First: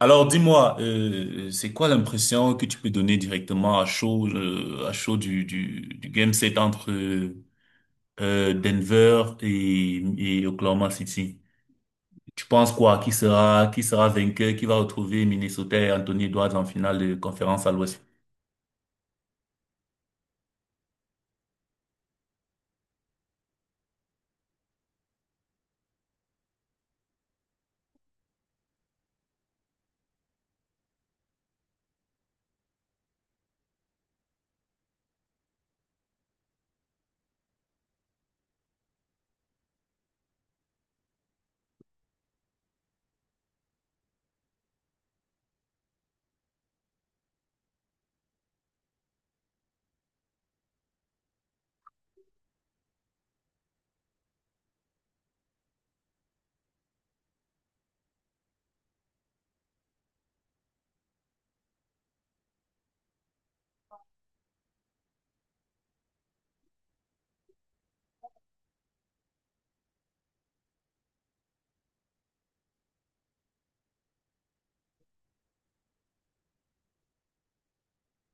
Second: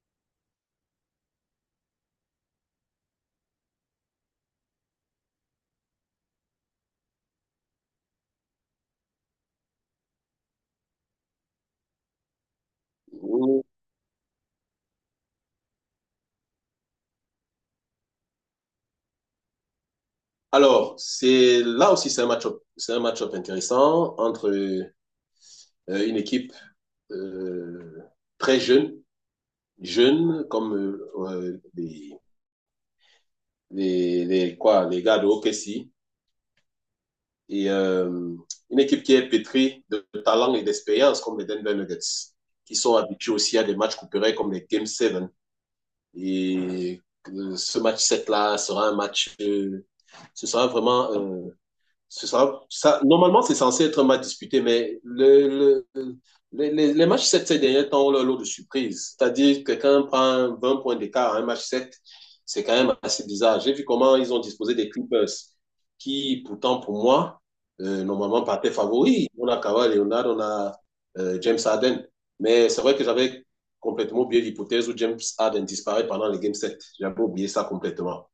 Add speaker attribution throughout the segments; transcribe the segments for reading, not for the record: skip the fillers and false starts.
Speaker 1: Alors dis-moi, c'est quoi l'impression que tu peux donner directement à chaud du game set entre Denver et, Oklahoma City? Tu penses quoi? Qui sera vainqueur? Qui va retrouver Minnesota et Anthony Edwards en finale de conférence à l'Ouest?
Speaker 2: Alors, c'est là aussi c'est un match-up intéressant entre une équipe euh, très jeune, jeune comme les gars de OKC et une équipe qui est pétrie de talent et d'expérience comme les Denver Nuggets, qui sont habitués aussi à des matchs couperets comme les Game 7. Et ce match 7 là sera un match, ce sera vraiment euh, normalement, c'est censé être un match disputé, mais les matchs 7 ces derniers temps ont leur lot de surprises. C'est-à-dire que quand on prend 20 points d'écart à un match sept. C'est quand même assez bizarre. J'ai vu comment ils ont disposé des Clippers, qui pourtant, pour moi, normalement partaient favoris. On a Kawhi Leonard, on a James Harden. Mais c'est vrai que j'avais complètement oublié l'hypothèse où James Harden disparaît pendant les Game 7. J'avais oublié ça complètement.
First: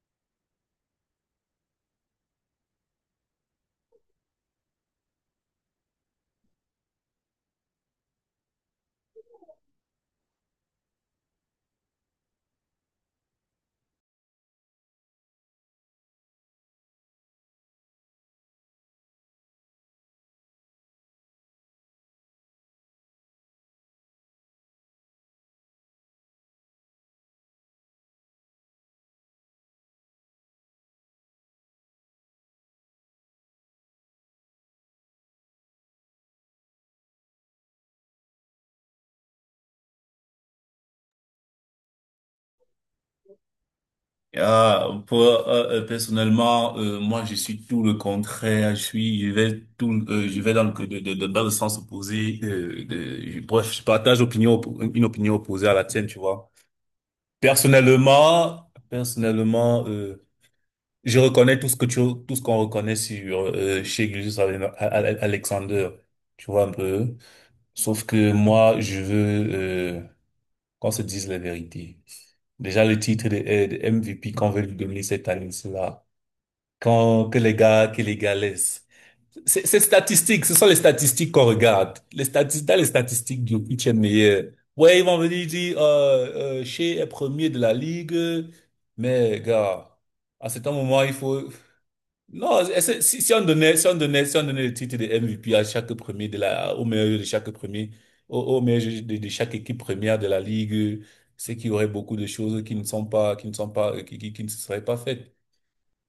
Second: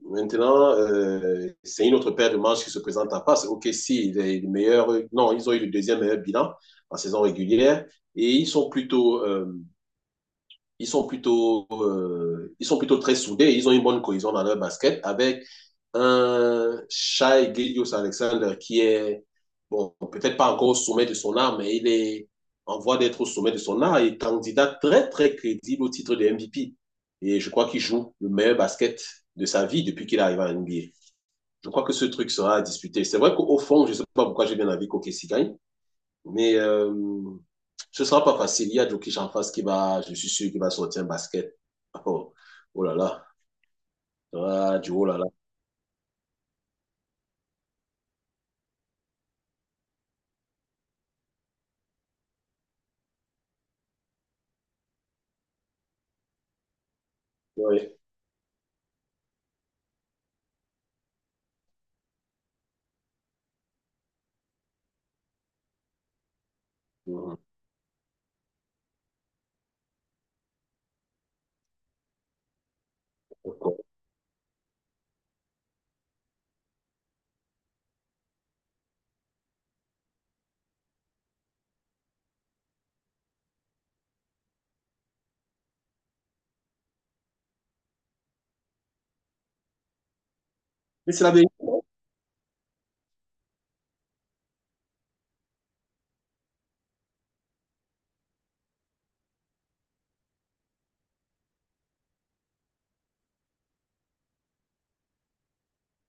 Speaker 2: Maintenant, c'est une autre paire de manches qui se présente à Passe. Ok, si, les meilleurs, non, ils ont eu le deuxième meilleur bilan en saison régulière et ils sont plutôt très soudés. Ils ont une bonne cohésion dans leur basket avec un Shai Gilgeous Alexander qui est, bon, peut-être pas encore au sommet de son art, mais il est en voie d'être au sommet de son art et candidat très, très crédible au titre de MVP. Et je crois qu'il joue le meilleur basket de sa vie depuis qu'il arrive à NBA. Je crois que ce truc sera à disputer. C'est vrai qu'au fond, je ne sais pas pourquoi j'ai bien envie qu'Okessi gagne, mais ce ne sera pas facile. Il y a Djokic en face qui va, je suis sûr, qui va sortir un basket. Oh, oh là là, ah, du oh là là.
Speaker 1: Personnellement, moi je suis tout le contraire. Je suis, je vais tout, je vais dans le, dans le sens opposé. Bref, je partage opinion, oppo- une opinion opposée à la tienne, tu vois.
Speaker 2: Oui.
Speaker 1: Personnellement, je reconnais tout ce qu'on reconnaît sur chez Gilgeous Alexander. Tu vois un peu.
Speaker 2: Mhm.
Speaker 1: Sauf que moi, je veux qu'on se dise la vérité. Déjà le titre de MVP qu'on veut lui donner cette année, c'est là. Quand que les gars laissent. C'est statistique, ce sont les statistiques qu'on regarde. Les statistiques, dans les statistiques, Jokic est meilleur. Ouais, ils vont venir dire, Shea est premier de la ligue, mais gars, à cet moment, il
Speaker 2: Mais c'est la
Speaker 1: faut…
Speaker 2: vérité.
Speaker 1: Non, si, on donnait, le titre de MVP à chaque premier de la, au meilleur de chaque premier, au meilleur de chaque équipe première de la ligue, c'est qu'il y aurait beaucoup de choses qui ne sont pas, qui ne sont pas, qui ne seraient pas faites.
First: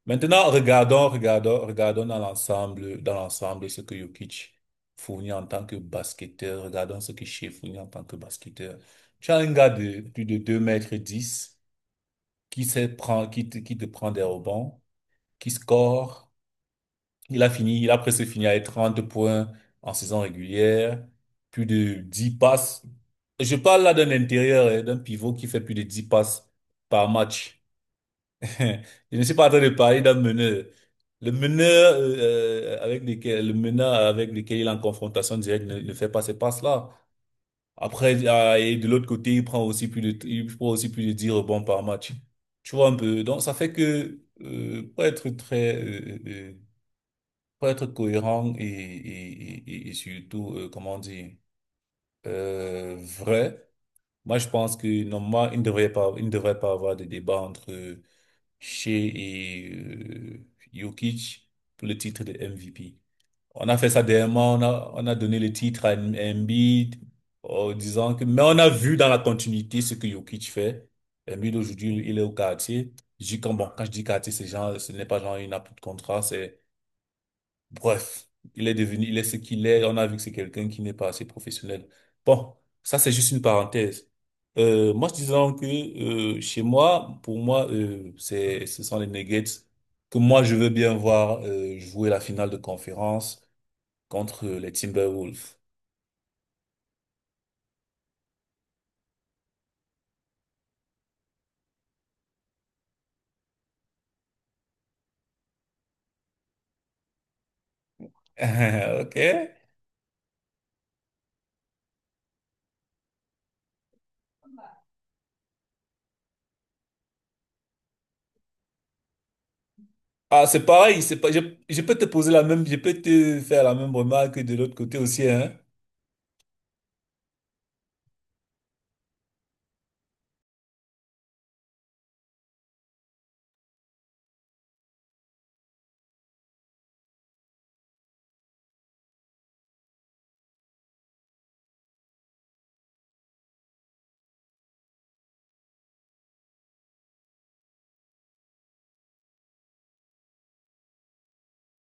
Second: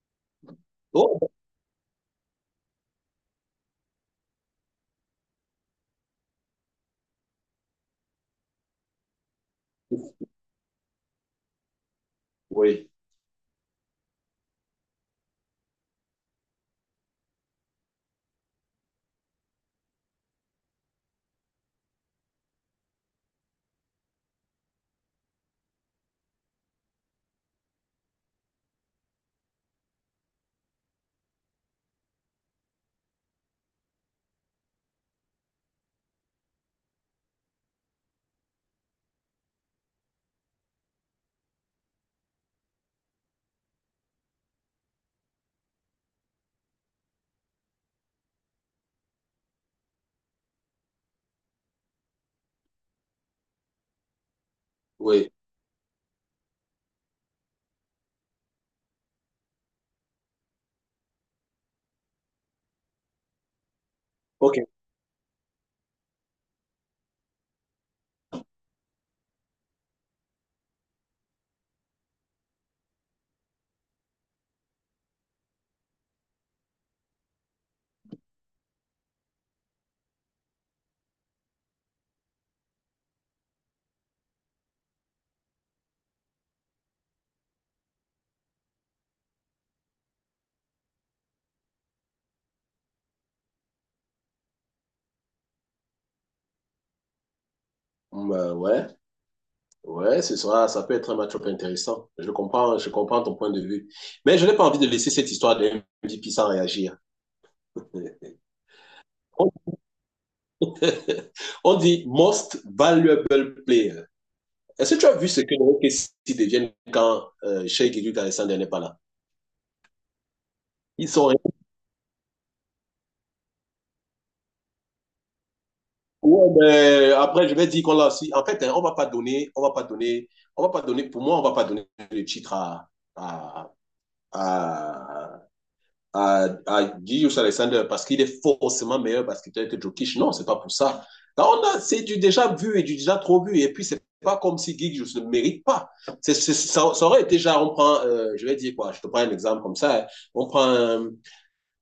Speaker 1: Maintenant,
Speaker 2: Oh,
Speaker 1: regardons dans l'ensemble ce que Jokic fournit en tant que basketteur. Regardons ce que Shea fournit en tant que basketteur. Tu as un gars de plus de 2 m 10
Speaker 2: oui,
Speaker 1: qui te prend des rebonds, qui score. Il a presque fini avec 30 points en saison régulière, plus de 10 passes. Je parle là d'un intérieur, hein, d'un pivot qui fait plus de 10 passes par match. Je ne suis pas en train de parler d'un meneur. Le meneur le meneur avec lequel il est en confrontation directe ne fait pas ces passes-là. Après, et de l'autre côté, il prend aussi plus de 10 rebonds par match. Tu vois un peu. Donc, ça fait que, pour être pour être cohérent et surtout, comment dire, vrai, moi, je pense que
Speaker 2: oui.
Speaker 1: normalement, il ne devrait pas avoir de débat entre chez Jokic pour le titre de MVP. On a fait ça dernièrement,
Speaker 2: Ok.
Speaker 1: on a donné le titre à Embiid en disant que, mais on a vu dans la continuité ce que Jokic fait. Embiid aujourd'hui, il est au quartier. Je dis quand, bon, quand je dis quartier, c'est genre, ce n'est pas genre une appui de contrat, c'est… Bref, il est devenu, il est ce qu'il est. On a vu que c'est quelqu'un qui n'est pas assez professionnel. Bon, ça c'est juste une parenthèse. Moi, je disais donc que chez moi, pour moi, ce sont les Nuggets que moi je veux bien voir jouer la finale de conférence contre les Timberwolves.
Speaker 2: Bah, ouais, ouais, ça peut être un match-up intéressant. Je comprends ton point de vue. Mais je n'ai pas envie de laisser cette histoire de MVP sans réagir.
Speaker 1: Ok?
Speaker 2: On, on dit most valuable player. Est-ce que tu as vu ce que les Kessie deviennent quand Sheikh Edu Alexander n'est pas là?
Speaker 1: Ah, c'est pareil,
Speaker 2: Ils
Speaker 1: c'est pas,
Speaker 2: sont.
Speaker 1: je peux te poser la même, je peux te faire la même remarque de l'autre côté aussi, hein.
Speaker 2: Ouais, mais après, je vais dire qu'on l'a aussi. En fait, hein, on va pas donner, pour moi, on ne va pas donner le titre à, à, à Gilles Alexander parce qu'il est forcément meilleur basketteur que Jokic. Non, c'est pas pour ça. Là, c'est du déjà vu et du déjà trop vu. Et puis, c'est pas comme si Gigius ne mérite pas. Ça aurait été déjà, je vais dire quoi, je te prends un exemple comme ça. Hein. On prend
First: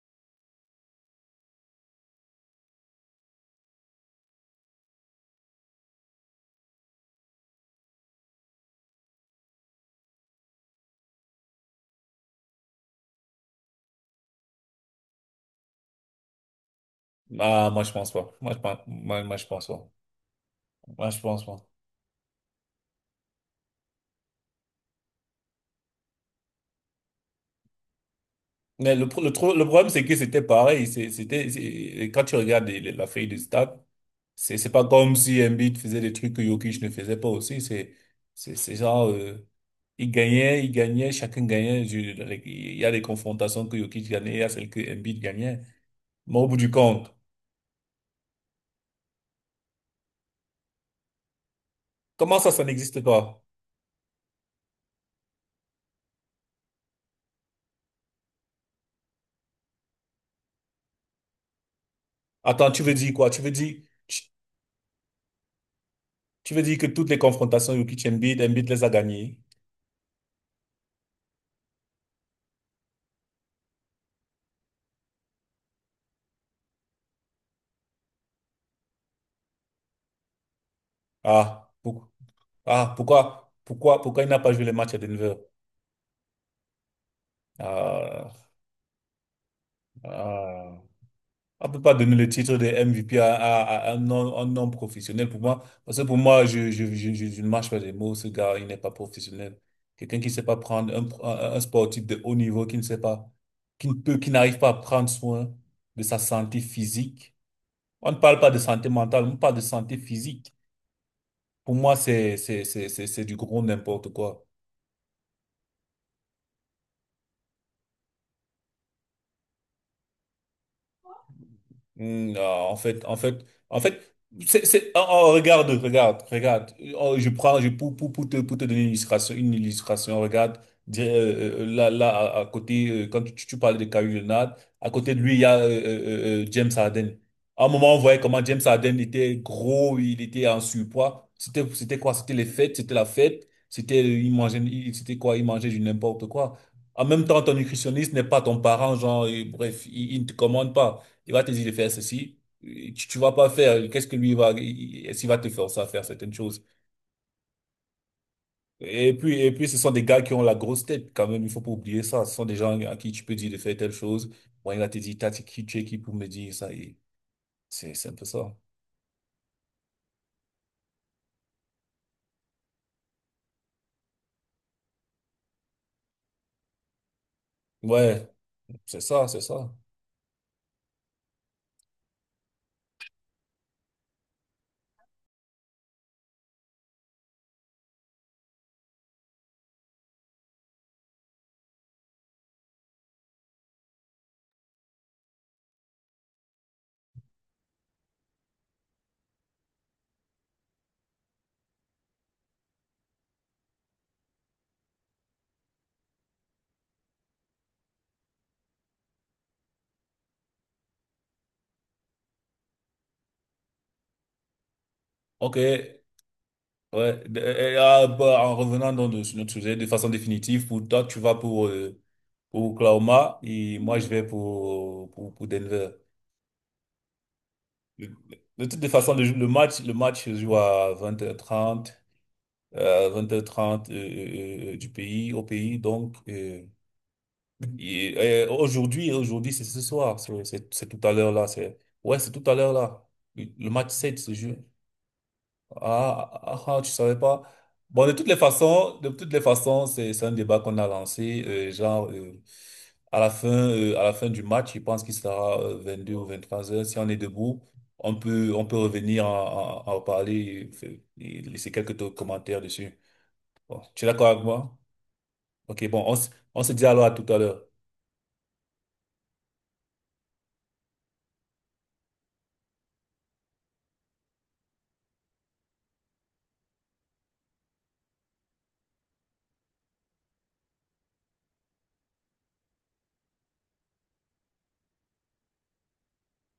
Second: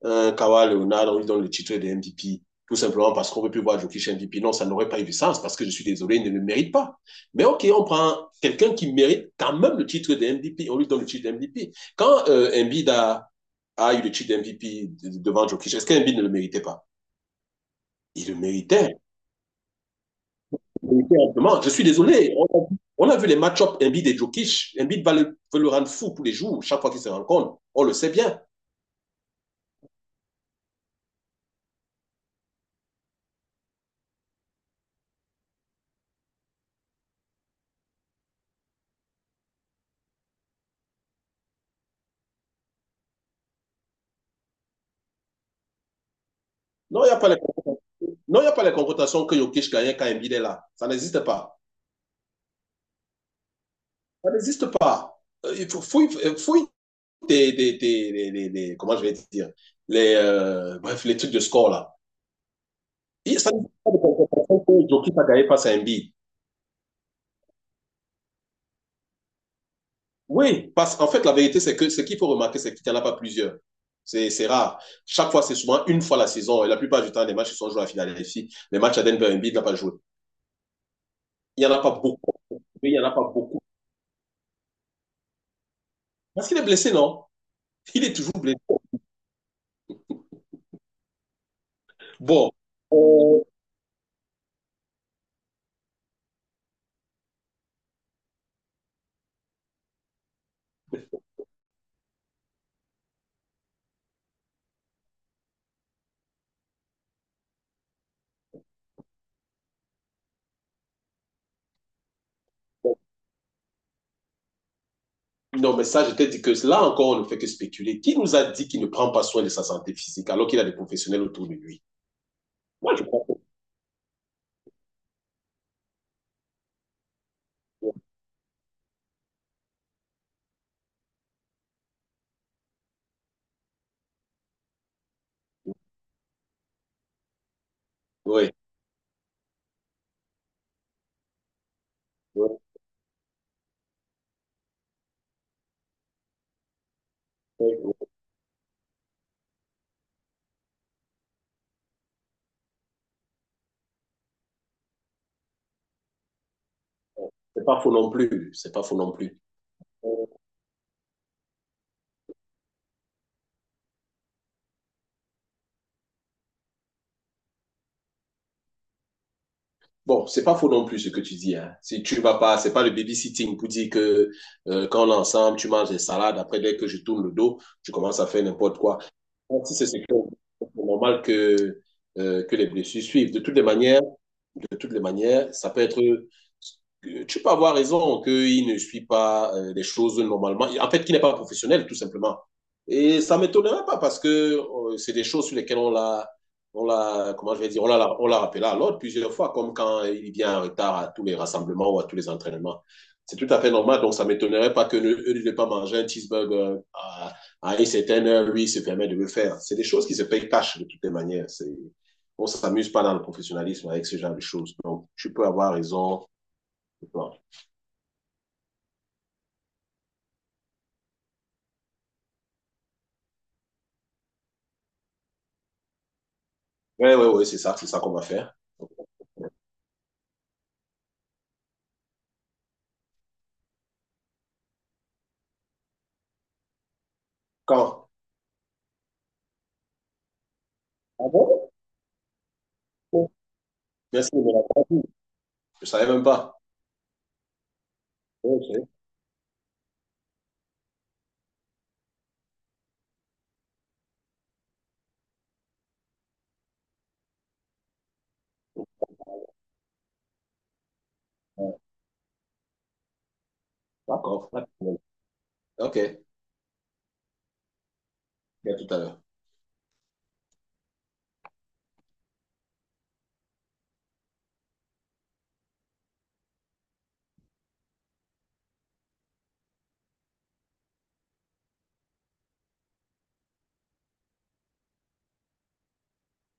Speaker 2: un Kawhi Leonard, on lui donne le titre de MVP, tout simplement parce qu'on ne veut plus voir Jokic MVP. Non, ça n'aurait pas eu de sens parce que je suis désolé, il ne le mérite pas. Mais OK, on prend quelqu'un qui mérite quand même le titre de MVP, on lui donne le titre de MVP. Quand Embiid a eu le titre de MVP devant Jokic, est-ce qu'Embiid ne le méritait pas?
Speaker 1: Ah, moi, je pense
Speaker 2: Il
Speaker 1: pas.
Speaker 2: le méritait.
Speaker 1: Moi, je pense pas. Moi, je pense pas.
Speaker 2: Je suis désolé. On a vu les match-ups Embiid et Jokic. Embiid veut le rendre fou tous les jours, chaque fois qu'ils se rencontrent. On le sait bien.
Speaker 1: Mais le problème, c'est que c'était pareil. Et quand tu regardes la feuille de stats, c'est pas comme si Embiid faisait des trucs que Jokic ne faisait pas aussi. C'est genre, il gagnait, chacun gagnait. Il y a des confrontations que Jokic gagnait, il y a celles que Embiid gagnait. Mais au bout du
Speaker 2: Non, il
Speaker 1: compte,
Speaker 2: n'y a pas les confrontations. Non, il n'y a pas les confrontations que Jokic gagne quand Embiid est là. Ça n'existe pas.
Speaker 1: comment ça, ça n'existe pas?
Speaker 2: Ça n'existe pas. Il faut fouille comment je vais dire, bref, les trucs de score là.
Speaker 1: Attends, tu veux dire quoi?
Speaker 2: Et ça ne pas de
Speaker 1: Tu,
Speaker 2: compensation que Jokic a gagné passe à Embiid.
Speaker 1: tu veux dire que toutes les confrontations Jokic-Embiid, Embiid les a gagnées?
Speaker 2: Oui, parce qu'en fait, la vérité, c'est que ce qu'il faut remarquer, c'est qu'il n'y en a pas plusieurs. C'est rare. Chaque fois, c'est souvent une fois la saison. Et la plupart du temps, les matchs qui sont joués à la finale Philadelphie, les matchs à Denver, Embiid n'a pas joué. Il n'y
Speaker 1: Ah,
Speaker 2: en a pas
Speaker 1: pour-
Speaker 2: beaucoup. Mais il
Speaker 1: ah,
Speaker 2: n'y en a pas beaucoup.
Speaker 1: pourquoi il n'a pas joué les matchs à Denver?
Speaker 2: Parce qu'il est blessé, non? Il est
Speaker 1: Ah,
Speaker 2: toujours blessé.
Speaker 1: ah. On ne peut pas donner le
Speaker 2: Bon.
Speaker 1: titre de MVP à,
Speaker 2: euh,
Speaker 1: à un non professionnel pour moi. Parce que pour moi, je ne marche pas des mots. Ce gars, il n'est pas professionnel. Quelqu'un qui ne sait pas prendre un sportif de haut niveau, qui ne sait pas, qui ne peut, qui n'arrive pas à prendre soin de sa santé physique. On ne parle pas de santé mentale, on parle de santé physique. Pour moi, c'est du gros n'importe quoi.
Speaker 2: non, mais ça, je t'ai dit que là encore, on ne fait que spéculer. Qui nous a dit qu'il ne prend pas soin de sa santé physique alors qu'il a des professionnels autour de lui?
Speaker 1: Hmm, non,
Speaker 2: Moi, je crois que
Speaker 1: en fait, oh, regarde, regarde. Oh, je prends, je, pour te donner une illustration, regarde, là, à côté, quand tu parlais de Kawhi Leonard, à côté de lui, il y a James Harden. À un moment, on voyait comment
Speaker 2: oui.
Speaker 1: James Harden était gros, il était en surpoids. C'était quoi? C'était les fêtes, c'était la fête, il mangeait, c'était quoi? Il mangeait du n'importe quoi. En même temps, ton
Speaker 2: Oui.
Speaker 1: nutritionniste n'est pas ton parent, genre, et bref, il ne te commande pas. Il va te dire de faire ceci. Tu vas pas faire. Qu'est-ce que lui va, est-ce qu'il va te forcer à faire certaines choses?
Speaker 2: C'est pas faux non plus. C'est pas faux non plus.
Speaker 1: Et puis, ce sont des gars qui ont la grosse tête quand même. Il faut pas oublier ça. Ce sont des gens à qui tu peux dire de faire telle chose. Bon, il va te dire, t'as dit qui tu es qui pour me dire ça. Et c'est un peu ça.
Speaker 2: Bon, c'est pas faux non plus ce que tu dis. Hein. Si tu vas pas, c'est pas le babysitting pour dire que quand on est ensemble, tu manges des salades. Après, dès que je tourne le dos, tu commences à
Speaker 1: Ouais,
Speaker 2: faire n'importe quoi.
Speaker 1: c'est
Speaker 2: Bon,
Speaker 1: ça.
Speaker 2: Si c'est ce que- c'est normal que les blessures suivent. De toutes les manières, ça peut être. Tu peux avoir raison qu'il ne suit pas les choses normalement. En fait, qu'il n'est pas professionnel, tout simplement. Et ça ne m'étonnerait pas parce que c'est des choses sur lesquelles on l'a. On l'a, comment je vais dire, on l'a rappelé à l'ordre plusieurs fois, comme quand il vient en retard à tous les rassemblements ou à tous les entraînements. C'est tout à fait normal, donc ça ne m'étonnerait pas que ne, eux ne pas manger un cheeseburger à une certaine heure, lui, il se permet de le faire. C'est des choses qui se payent cash de toutes les manières. On s'amuse pas dans le professionnalisme avec ce genre de choses. Donc, tu peux
Speaker 1: Ok.
Speaker 2: avoir
Speaker 1: Ouais.
Speaker 2: raison. Oui,
Speaker 1: En revenant sur notre sujet de façon définitive, pour toi, tu vas pour Oklahoma et moi, je vais pour Denver.
Speaker 2: oui, oui, c'est ça
Speaker 1: De,
Speaker 2: qu'on va faire.
Speaker 1: de toutes les façons, le match se joue à vingt h 30 20h30 du pays, au pays. Donc,
Speaker 2: Quand?
Speaker 1: et aujourd'hui, aujourd'hui, c'est ce soir. C'est tout à
Speaker 2: Ah
Speaker 1: l'heure là.
Speaker 2: bon?
Speaker 1: Ouais, c'est tout à l'heure là.
Speaker 2: Oh,
Speaker 1: Le match 7
Speaker 2: merci
Speaker 1: se
Speaker 2: de
Speaker 1: joue.
Speaker 2: la partie. Je savais même pas.
Speaker 1: Ah, tu savais pas. Bon,
Speaker 2: Ok,
Speaker 1: de toutes les façons, c'est un débat qu'on a lancé. À la fin, à la fin du match, je pense qu'il sera 22 ou 23 heures. Si on est debout, on peut revenir en parler et, et laisser quelques commentaires dessus. Bon, tu es d'accord avec
Speaker 2: d'accord.
Speaker 1: moi? Ok,
Speaker 2: Ok,
Speaker 1: bon,
Speaker 2: à
Speaker 1: on se dit alors à tout à l'heure.
Speaker 2: tout à l'heure.